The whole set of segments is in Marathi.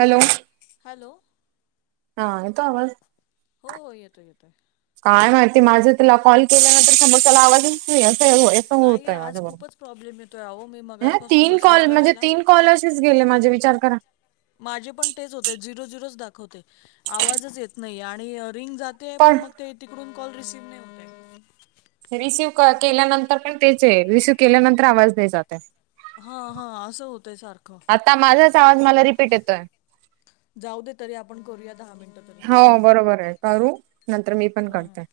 हॅलो. हॅलो. हा. येतो आवाज? हो हो येतोय येतोय. काय माहिती माझ तुला कॉल केल्यानंतर समोरच्याला आवाज ते अस ते अस नाही होतेय आज माझ्या खूपच प्रॉब्लेम येतोय अहो मी कडून ऐ मगासपासून तीन बसले कॉल म्हणजे करायला तिन कॉल अशेस गेले माझे विचार करा. माझे पण तेच होतय झिरो झिरोच दाखवतय आवाजच येत नाही आणि रिंग जात ते पण मग ते तिकडून कॉल रिसीव्ह नाही होत. रिसीव्ह केल्यानंतर पण तेच हे रिसीव्ह केल्यानंतर आवाज नाही जातय. हा हा अस होतय सारख, आता माझाच आवाज मला रिपीट येतोय. जाऊ दे तरी आपण करूया दहा मिनट तर, हो बरोबर आहे करू नंतर मी पण हा हा करतेय.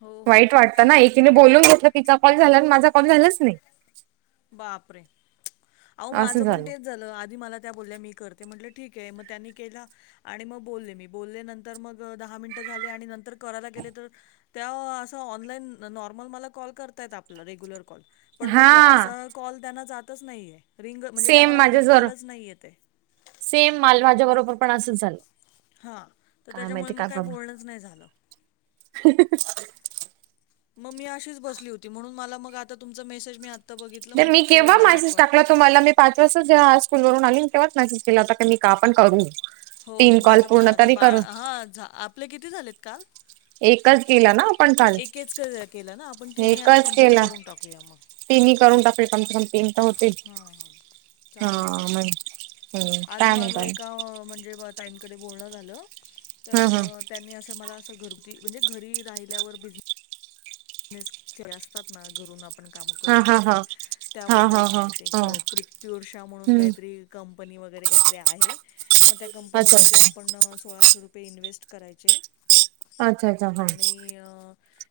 हो हो वाईट वाटत तू ना एकीने बोलून घेतल तिचा कॉल झाला माझा कॉल झालाच नाही. बापरे अहो असं माझ पण झालं ते च झाल आधी मला त्या बोलल्या मी करते म्हटल ठीक आहे मग त्यांनी केला आणि मग बोलले मी बोलले नंतर मग दहा मिनिट झाले आणि नंतर करायला गेले तर त्या अस ऑनलाईन नॉर्मल मला कॉल करताय आपल रेग्युलर कॉल पण हा मग असा कॉल त्यांना जातच नाहीये, रिंग म्हणजे त्या सेम मला माझ्या बोलतात जर कॉलच नाही येतेय. सेम माझ माझ्या बरोबर पण असच झाल. हा तर त्याच्यामुळे मग काय बोलणच नाही झाल. [unintelligible] मग मी अशीच बसली होती, म्हणून मला मग आता तुमचा मेसेज मीळा [unintelligible] मी केव्हा मॅसेज टाकला तुम्हाला मी पाच वाजता जेव्हा स्कूल वून आली तेव्हाच मेसेज केला होता का पण करु. हो हो माझं पण आता बाळ हा झा, आपले किती झालेत काल? एकच केला ना आपण काल एकेच क केलं ना आपण तिन्ही आता एकच कंप्लीट केला. करून टाकूया मग तीनही करून टाकल कन्फर्म तीन. तर होतील हा हा हा चालेल चालेल. म्हण हम्म आज काय माझं म्हणता एका म्हणजे ताईंनकडे बोलणं झालं तर हा त्यांनी असं मला असं घरगुती म्हणजे घरी राहिल्यावर बिझ नेस ते असतात ना घरून आप आपण काम करू हा हा शकतो, हा हा त्याबद्दल हा हा हा सांगित हा प्रथर्षा म्हणून हम्म काहीतरी कंपनी वगैरे काहीतरी आहे, मग त्या अच्छा कंपनीमध्ये अच्छा आपण सोळाशे रुप ये इन्व्हेस्ट करायचे. अच्छा अच्छा हा. आणि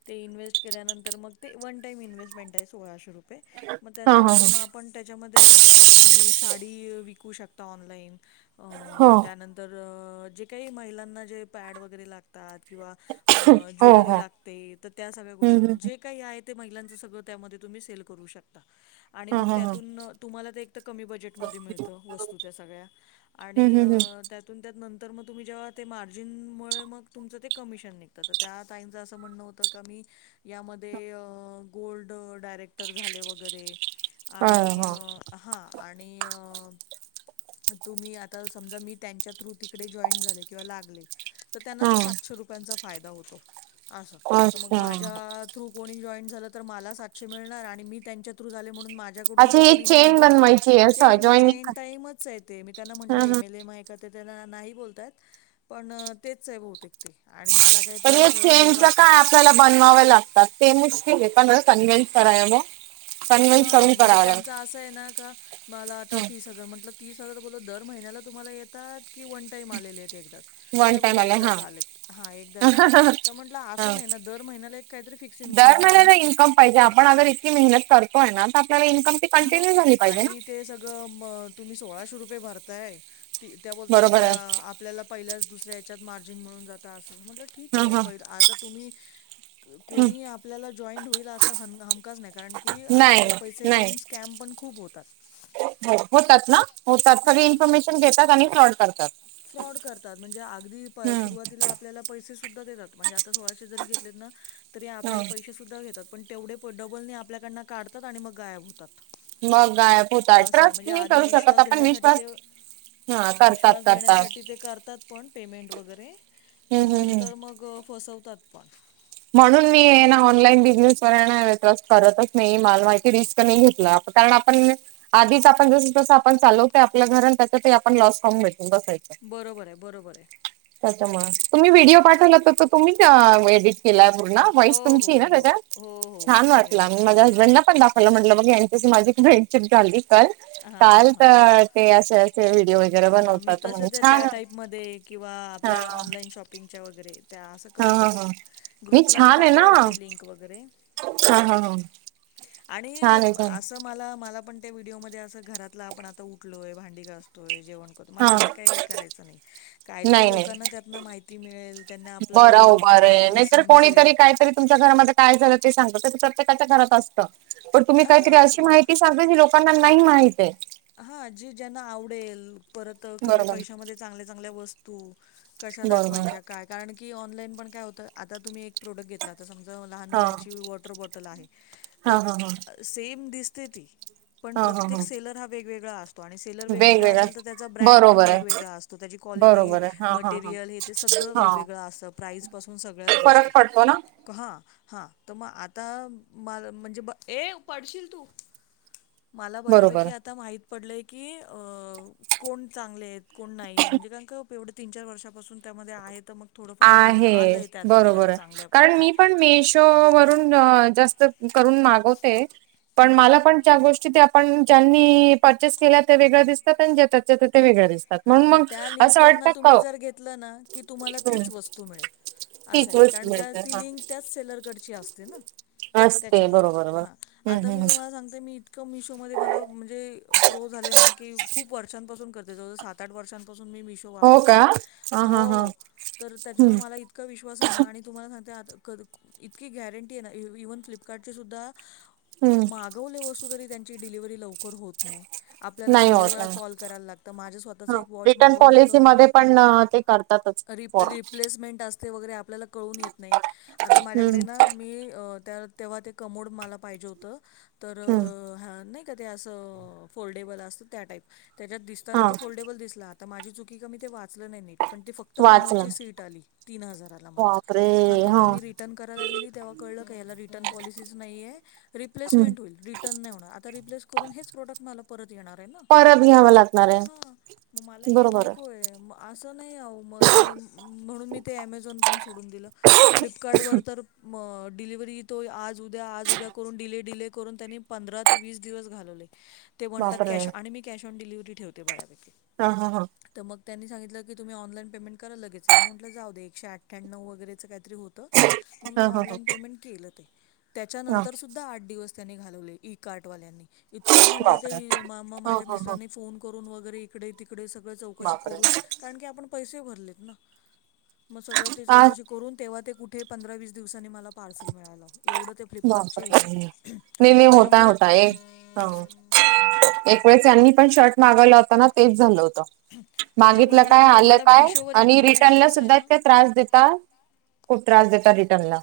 ते इन्व्हेस्ट केल्यानंतर मग ते वन टाइम इन्व्हेस्ट मेंट आहे सोळाशे रुपये मग हा हा हा हा त्याच्यानंतर मग आपण त्याच्यामध्ये तुम्ही साडी विकू शकता ऑनलाईन, हो अ त्यानंतर जे काही महिलांना जे पॅड वगैरे लागतात किंवा अ हो ज्वेलरी हो लागते तर त्या सगळ्या हम्म गोष्टी हम्म जे काही आहे ते महिलांच सगळ त्यामध्ये तुम्ही सेल करू शकता आणि हा मग हा हा त्यातून तुम्हाला ते एक तर कमी बजेटमध्ये मिळतं वस्तू त्या सगळ्या आणि हम्म हम्म हम्म त्यातून त्यातनंतर मग तुम्ही जेव्हा ते मार्जिनमुळे मग तुमचं ते कमिशन निघ त तर त्या ताईच असं म्हणं होतं का मी यामध्ये गोल्ड डायरेक्टर झाले वगैरे हा आणि हा अ हा आणि अ तुम्ही आता समजा मी त्यांच्या थ्रू तिकडे जॉईन झाले किंवा लागले तर त्यांना हा तो सातशे रुपयांचा फायदा होतो अस तर मग अच्छा माझ्यात थ्रू कोणी जॉईंट झालं तर मला सातशे मिळणार, आणि मी त्यांच्या थ्रू झाले म्हणून माझ्या कडून अच्छा जो ही कोणी चेन जॉईन बनवायची आहे असं चेन जॉईनिंग चेन कर टाईमच आहे ते मी त्यांना म्हणल हा हा. एम एल एम आय तर ते त्याला नाही बोलतायत पण तेच आहे बहुतेक ते आणि मला काही ते पण या असं हे चेनच वाटलं काय आपल्याला बनवाव लागतात ते मुश्किल आहे पण कन्व्हिन्स कराय ओ हा म्हणजे त्यांचा असं आहे ना, का मला आता तीस हजार म्हटलं तीस हजार बोलो दर महिन्याला तुम्हाला येतात, की वन टाइम आलेले आहेत एकदाच वन नाही टाइम बोलता आला हा. एकदाच आलेत हा एकदा आलेत तर म्हंटलं असं नाही ना दर महिन्याला एक काहीतरी फिक्स इनकम दर पाहिजे महिन्याला ना. इन्कम पाहिजे आपण अर इतकी मेहनत करतोय ना आपला इन्कम ती मग कंटिन्यूय झाली पाहिजे ना. आणि ते सगळं म तुम्ही सोळाशे रुपये भरताय ती त्या बोलतात बरोबर त्या आहे आपल्याला पहिल्याच दुसऱ्याच्यात मार्जिन मिळून जात अस म्हटल ठीक हा आहे हा. प आता तुम्ही हम्म. कोणी आपल्याला जॉईंड होईल असा ह हमकाच नाही कारण की नाही आजकाल पैसे नाही घेऊन कॅम्प पण खूप होतात. हो होतात ना होतात सगळी हां. इन्फॉर्मेशन घेतात आणि फ्रॉड करतात. फ्रॉड करतात म्हणजे अगदी हम्म सुरुवातीला आपल्याला पैसे सुद्धा देतात म्हणे आता सोळाशे जरी घेतलेत ना तरी आपल्याला हम्म. पैसे सुद्धा घेतात पण तेवढे डबलने आपल्याकडन काढतात आणि मग गायब हुतातं. मग गायब होताय ट्रस्ट नाही करू शकत आप विश्वास देण्यासाठी ते विश्वास करतात देण्यासाठी ते करतात पण पेमेंट वगैरे पण हम्म हम्म हम्म नंतर मग फसवतात पण. म्हणून मी आहे ना ऑनलाईन बिझनेस वर हाय ना ट्रस्ट करतच नाही माला माहिती रिस्क नाही घेतला आप कारण आपण आधीच आपण जस तस आपण चालवतय आपल्या घर आणि त्याच्यात आपण लॉस खाऊन भेटो बसायच. बरोबर आय बरोबर आय. त्याच्यामुळे, तुम्ही व्हिडिओ पाठवला तर तो तुम्हीच एडिट केलाय पूर्ण? व्हॉईस हो हो तुमची ना हो त्याच्यात हो हो छान मी वाटला एडिट माझ्या केलाय हसबंड तो. ला पण दाख म्हटलं ब यांच्याशी माझी फ्रेंडशिप झाली कल हां काल हां तर ते असे असे व्हिडिओ वगैरे ह मी बनवतात तस म्हणे त्या त्या छान टाईपमध्ये किंवा हा आपल्या ऑनलाईन हा शॉपिंगच्या वगैरे त्या असं करत हा हा असते ग्रुपला मी छान आहे ना टाकल्या होते हा लिंक वगैरे, हा हा आणि छान आहे छान असं मला मला पण त्या व्हिडिओमध्ये असं घरातला आपण आता उठलोय, भांडी घासतोय, जेवण करतो हा मला असं काही करायचं नाही, काहीतरी नाही लोकांना नाही त्यातनं माहिती मिळेल त्यांना आपला बरं व्हिडिओ बघून उभार आहे काहीतरी नाहीतर समजेल. कोणीतरी काहीतरी तुमच्या घरामध्ये काय झालं ते सांगत ते प्रत्येकाच्या घरात असतं. पण तुम्ही काहीतरी हा अशी माहिती सांगता जी लोकांना नाही माहित आहे. हा जी ज्यांना आवडेल परत कमी बरोबर पैशामध्ये चांगल्या चांगल्या वस्तू कशा बरोबर दाखवायच्या काय कारण की ऑनलाईन पण काय होत आता तुम्ही एक प्रोडक्ट घेतला आता समजा लहान हा हा मुलांची वॉटर बॉटल आहे, तर हा हा हा सेम दिसते ती पण प्रत्येक सेलर हा वेगवेगळा अस तो आणि सेलर वेगवेगळा वेगवेगळ्या असेल तर त्याचा ब्रँड पण बरोबर आहे वेगवेगळा असतो त्याची क्वालिटी बरोबर आहे हा हा हा मटेरियल हे ते सगळं हा वेगवेगळं असतं प्राईज पासून सगळ्याच गोष्टी. फरक पडतो ना हा हा तर मग आता म म्हणजे, ए पडशील तू. मला बऱ्यापैकी बरोबर आता माहित पडलंय की अ कोण चांगले आहेत कोण नाही म्हणजे कारण का एवढे तीन चार वर्षापासून त्यामध्ये आहे तर मग थोडंफार नॉलेज आहे आलंय त्यातलं जरा चांगल्यापैकी. तो वरुन जास्त करुन मागवते पण हं. मलापण च्या गोष्टी ते आपण ज्यांनी परचेस केल्या त्या वेगळ्या दिसतात आणि [unintelligible] त्या ते वेगळ्या दिस हा मग त्या लिंकवरन तुम्ही जर घेत लं ना की तुम्हाला तीचं वस्तु मिळेल असं तीच आहे, वस्तू कारण का मिळते ती हा. लिंक त्याच सेलर कडची असते ना असते त्याच्यामुळे बरोबर बर हा हम्म आता मी हम्म तुम्हाला सांगते मी इतकं मिशो मध्ये मला म्हणजे प्रो झाले ना की खूप वर्षांपासून करते जवळजवळ सात आठ वर्षांपासून मी मिशो हो का वापरते हा हो हा हा. हो तर त्याच्यामुळे मला इतका विश्वास आहे ना आणि तुम्हाला सांगते आता इतकी गॅरंटी आहे ना इ इव्हन फ्लीपकार्टची सुध्दा हम्म मा गवली वस्तु तरी त्यांची डिलिव्हरी लवकर होत नाही आपल्याला नाही शंभर होत वेळा नाही. कॉल करायला लागतं माझं स्व तःच ह एक वाॅच रिटर्न मागवलं पॉलिसी होतं, मध्ये पण अ, ते करतातच री फॉर्म. री प्लेसमेंट अस ते वगैरे आपल्याला कळून येत नाही आता माझ्याकडे हम्म ना मी त तेव्हा ते कमोड मला पाहिजे होतं तर हम्म हा नाही ते असं फोल्डेबल असतं त्या टाईप त्याच्यात दिसताना हा ते फोल्डेबल दिसला आता माझी चुकी की म ते वाचलं नाहीे नीट. पण ते फक्त वाचला कमोडची सीट आली तीन हजाराला मला बापरे ह तर म हा. मी री टन करायला गेले तेव्हा कळलं की याला रिटन पाॅलिसीच नाही आहे हम्म. रिप्लेसमेंट होईल रि टर्न नाही होणार, आता रिप्लेस करून हेच प्रोडक्ट मला परत येणार आहे ना. परत न्याव ला हा, मग मला हे नकोय म असं नाही आहो मग ते म्हणून मी ते एमेझॉन पण सोडून दिलं. फ्लिपकार्डवर तर डिलिव्हरी येतोय आज उद्या आज उद्या करून डिले डिले करून त्यांने पंधरा ते वीस दिवस घालवले ते म्हणतात बापरे कॅश आणि मी कॅश ऑन डिलिव्हरी ठेवते बऱ्यापैकी. हा हा हा. तर मग त्यांनी सांगितलं की तुम्ही ऑनलाईन पेमेंट करा लगेच येईल मग म्हटलं जाऊदे एकशे अठ्ठ्याण्णव वगैरेच कायतरी हो त म मी हा हा हा ऑनलाइन पेमेंट केलं ते हा त्याच्यानंतर सु ध्दा आठ दिवस त्यांनी घालवले इ कार्ट वाल्यानी, इतकं म्हणजे बापरे. ते म हा माझ्या हा हा मिस्टरांनी फोन करुन वगैरे इकडे तिकडे सगळं चौकशी बापरे करुन कारण की आपण पैसे भरलेत ना. मग सगळं ते आ चौकशी करून तेव्हा ते कुठे पंधरा वीस दिवसांनी मला पार्सल मिळालं एवढं ते फ्लिपकार्टचे हे बापरे! आहेत. ने ने होता त्याच्यामुळे होता ए एक वेळेस हां त्यां पण शर्ट मागवला होता ना, तेच झालं होतं. मागितलं त्याच्यामुळे ना काय? मी आलं मला काय? मिशोवर आणि इतका रिटर्नला विश्वास आहे सुद्धा ना इतके त्रास देतात. खूप त्रास देता रिटन ला.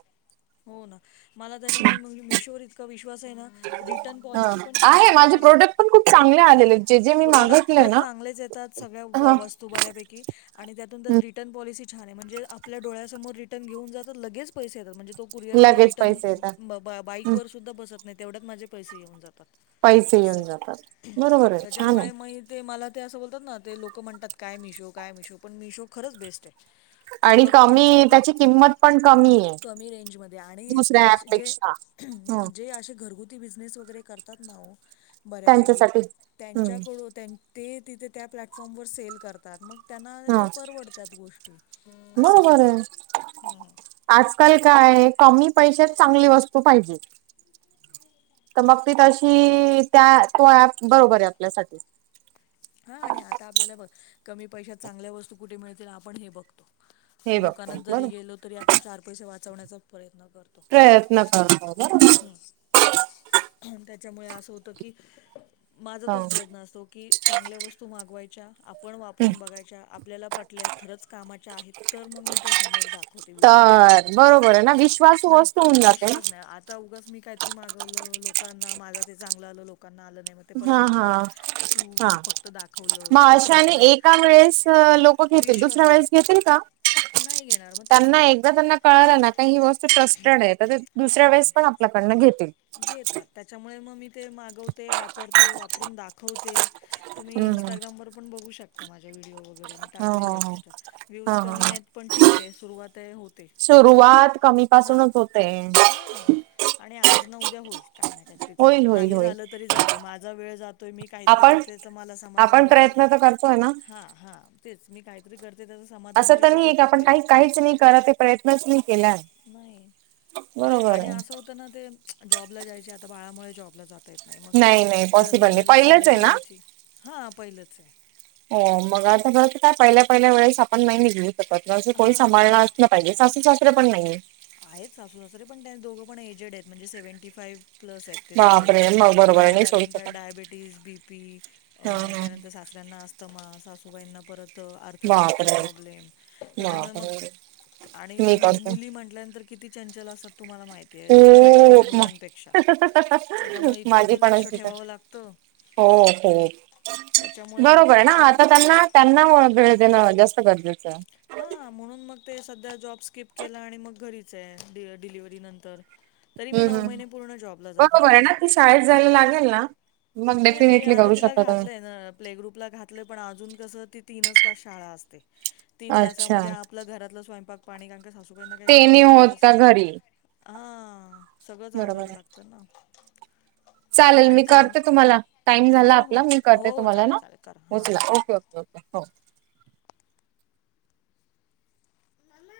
हो ना मला त्याच्यामुळे मिशोवर इतका विश्वास आहे ना. रिटर्न हा पॉलिसी पण, त्यांची आहे खूप माझे मस्त प्रोडक्ट पण खूप चांगले आलेले जे जे मी प्रोडक् मागितले तर ना. चांगलेच येतात सगळ्या हा वस्तू बऱ्यापैकी, आणि त्यातून त्या रिटर्न पॉलिसी छान आहे म्हणजे आपल्या डळ्यासमोर रिटन घेऊन जातात आणि लगेच पैसे येतात म्हणजे तो कुरिअरवाला लगेच रिटर्न पैसे येतात. बा हम्म. बाईकवरर सुद्धा बसत नाही? तेवढ्यात माझे पैसे येऊन जातात. पैसे असं येऊन जातात हे बरोबर आहे छान आहे त्याच्यामुळे म ते मला ते असं बोलतात ना ते लोकं म्हणतात काय मिशो काय मिशो पण म मिशो खरंच बेस्ट आहे. आणि प्रोडक्ट पण कमी चांगले त्याची हेत किंमत पण कमी आहे कमी रेंजमध्ये. आणि दुसऱ्या अस जे ऍपपेक्षा ह जे असे घरगुती बिझनेस वगैरे, करतात ना बऱ्यापैकी त्यांच्यासाठी हम्म त्यांच्याकड तिथे त्या प्लॅटफॉर्म व सेल करतात. मग त्यांना हा हे परवडतात गोष्टी अस बरोबर आहे हे आजकाल काय आहे. कमी पैशात चांगली वस्तू पाहिजे. तर मग ती तशी त्या तो ऍप बरोबर आहे आपल्यासाठी. हा आणि आता आपल्याला बघ कमी पैशात चांगल्या वस्तू कुठे मिळतील आपण हे बघतो. हे बघतो दुकानात जरी बरोबर गेलो तरी आपण चार पैसे वाचवण्याचा प्रयत्न करतो. [inaudible] [inaudible] हम् त्याच्यामुळे असं होतं की? माझा हा तोच प्रयत्न असतो. की चांगल्या वस्तू मागवायच्या आपण वापरून बघायच्या आपल्याला पटल्यात खरंच कामाच्या आहेत. तर मग मी त्या समोर दाख तर बरोबर आहे ना विश्वास नाही वस्त होऊन जाते ना विश्वास नाही आता उगास मी काहीतरी मागवलं. लोकांना माझं ते चांगलं आलं लोक लोकांना आलं नाही मग ते परत ना हा म्हणणार तू हा हा फक्त दाखवलं मग कस अशाने वापरायचं? एका वेळेस लोक घेतील विश्वास दुसऱ्या नाही वेळेस घेतील का? नाही घेणार मग तेच त्यांना ना एकदा त्यांना कळलं ना का ही वस्त ट्रस्टड आहे. तर दुसऱ्या हां वेळेस पण, आपल्याकडन घेतील. घेतात त्याच्यामुळे मग मी ते मागवते वापरते वापरून दाख हो ते तुम्ही हम्म. इन्स्टाग्रामवर पण बघू शकता माझ्या व्हिडिओ वगर. वगैरे मी हो हो टाकलेले आहेत. हो त्याच्या हा व्ह्यूज हा कमी हा. आहेत पण ठीक आहे सुरुवात आहे होते. सुरुवात कमीपासूनच होते. हा आणि आज न उद्या होईल. काही नाही काहीतरी होईल चांगलं होईल नाही होईल झालं तरी जाऊ दे माझा वेळ जातोय. मी काहीतरी आपण करतेच मला समाधान आपण मिळत. प्रयत्न तर करतोय ना. हा हा तेच मी काहीतरी करते. त्याच समाधान असं तर मिळते ते नाही की खूप आपण आहे. काही काहीच नाही कळतं ते प्रयत्नच नाही केला. नाही आणि असं होतं ना, ते जॉबला जायचे आता बाळामुळे जॉबला जात नाही मग ते नाही दर पॉसिबल नाही महिन्याला पहिलंच आहे सॅलरी ना? यायची हा पहिलंच आहे. हो मग आता बर काय पहिल्या पहिल्या वेळेस आपण नाही निघलू शकतं कोणी हां सांभाळला सासू सासरे पण नाहीहेत. आहेत सासू सासरे पण त्यां दोघं पण एजेड आहेत म्हणजे सेव्हंटी फाई्ह प्लस आहेत ते दोघही बापरे मग बरोबर आहे आणि नाही सोडू त्यातून त्या शकत डायबिटीज बी पी अ हा हा त्यानंतर सासऱ्यांना अस्तमा, सासूबाईंना परत त अर्थरेटीजचा बापरे प्रॉब्लेम, त्याच्यामुळे मग बापरे आणि मी मु करते मुली म्हण ल्यानंतर किती चंचल असतात तुम्हाला माहि तीय एकदम ऍक्टिव खूप मग मुलांपेक्षा, त्याच्यामुळे इतकं माझी ते पण लक्ष अशीच ठेवावं आहे लागतं. हो हो, त्याच्यामुळे मग बरोबर ते आहे ना असं होऊन आता त्यांना त्यांना वळ वेळ देणं जास्त गरजेचं आहे. हा, म्हणून मग ते सध्या जॉब स्किप केला आणि मग घरीच आहे, डी डिलिव्हरी नंतर. तरी मी हम्म नऊ हम्म महिने पूर्ण जॉबला जात बरोबर होते. आहे ना ती शाळेत जायला लागेल ना मग नाही मी डेफिनेटली आता करू तिला शकता तुम्ही घातलंय न प्ले ग्रुपला घातलंय पण अजून कसं ती तीनच तास शाळा असते, तीन अच्छा तासामध्ये आपल्या आपलं घरातलं स्वयंपाक पाणी कारण का सासू बाईंना काही ते घरातलं नाही म्हणजे होत का असं, घरी हा सगळंच बरोबर आवरायला आहे लागतं ना. चालेल आणि मी काम करते तुम्हाला, टाइम झाला हो हो आपला मी करते हो हो तुम्हाला चालेल ना, चालेल करा हां उचला ठीक आहे. Okay okay okay. [unintelligible] मम्मा.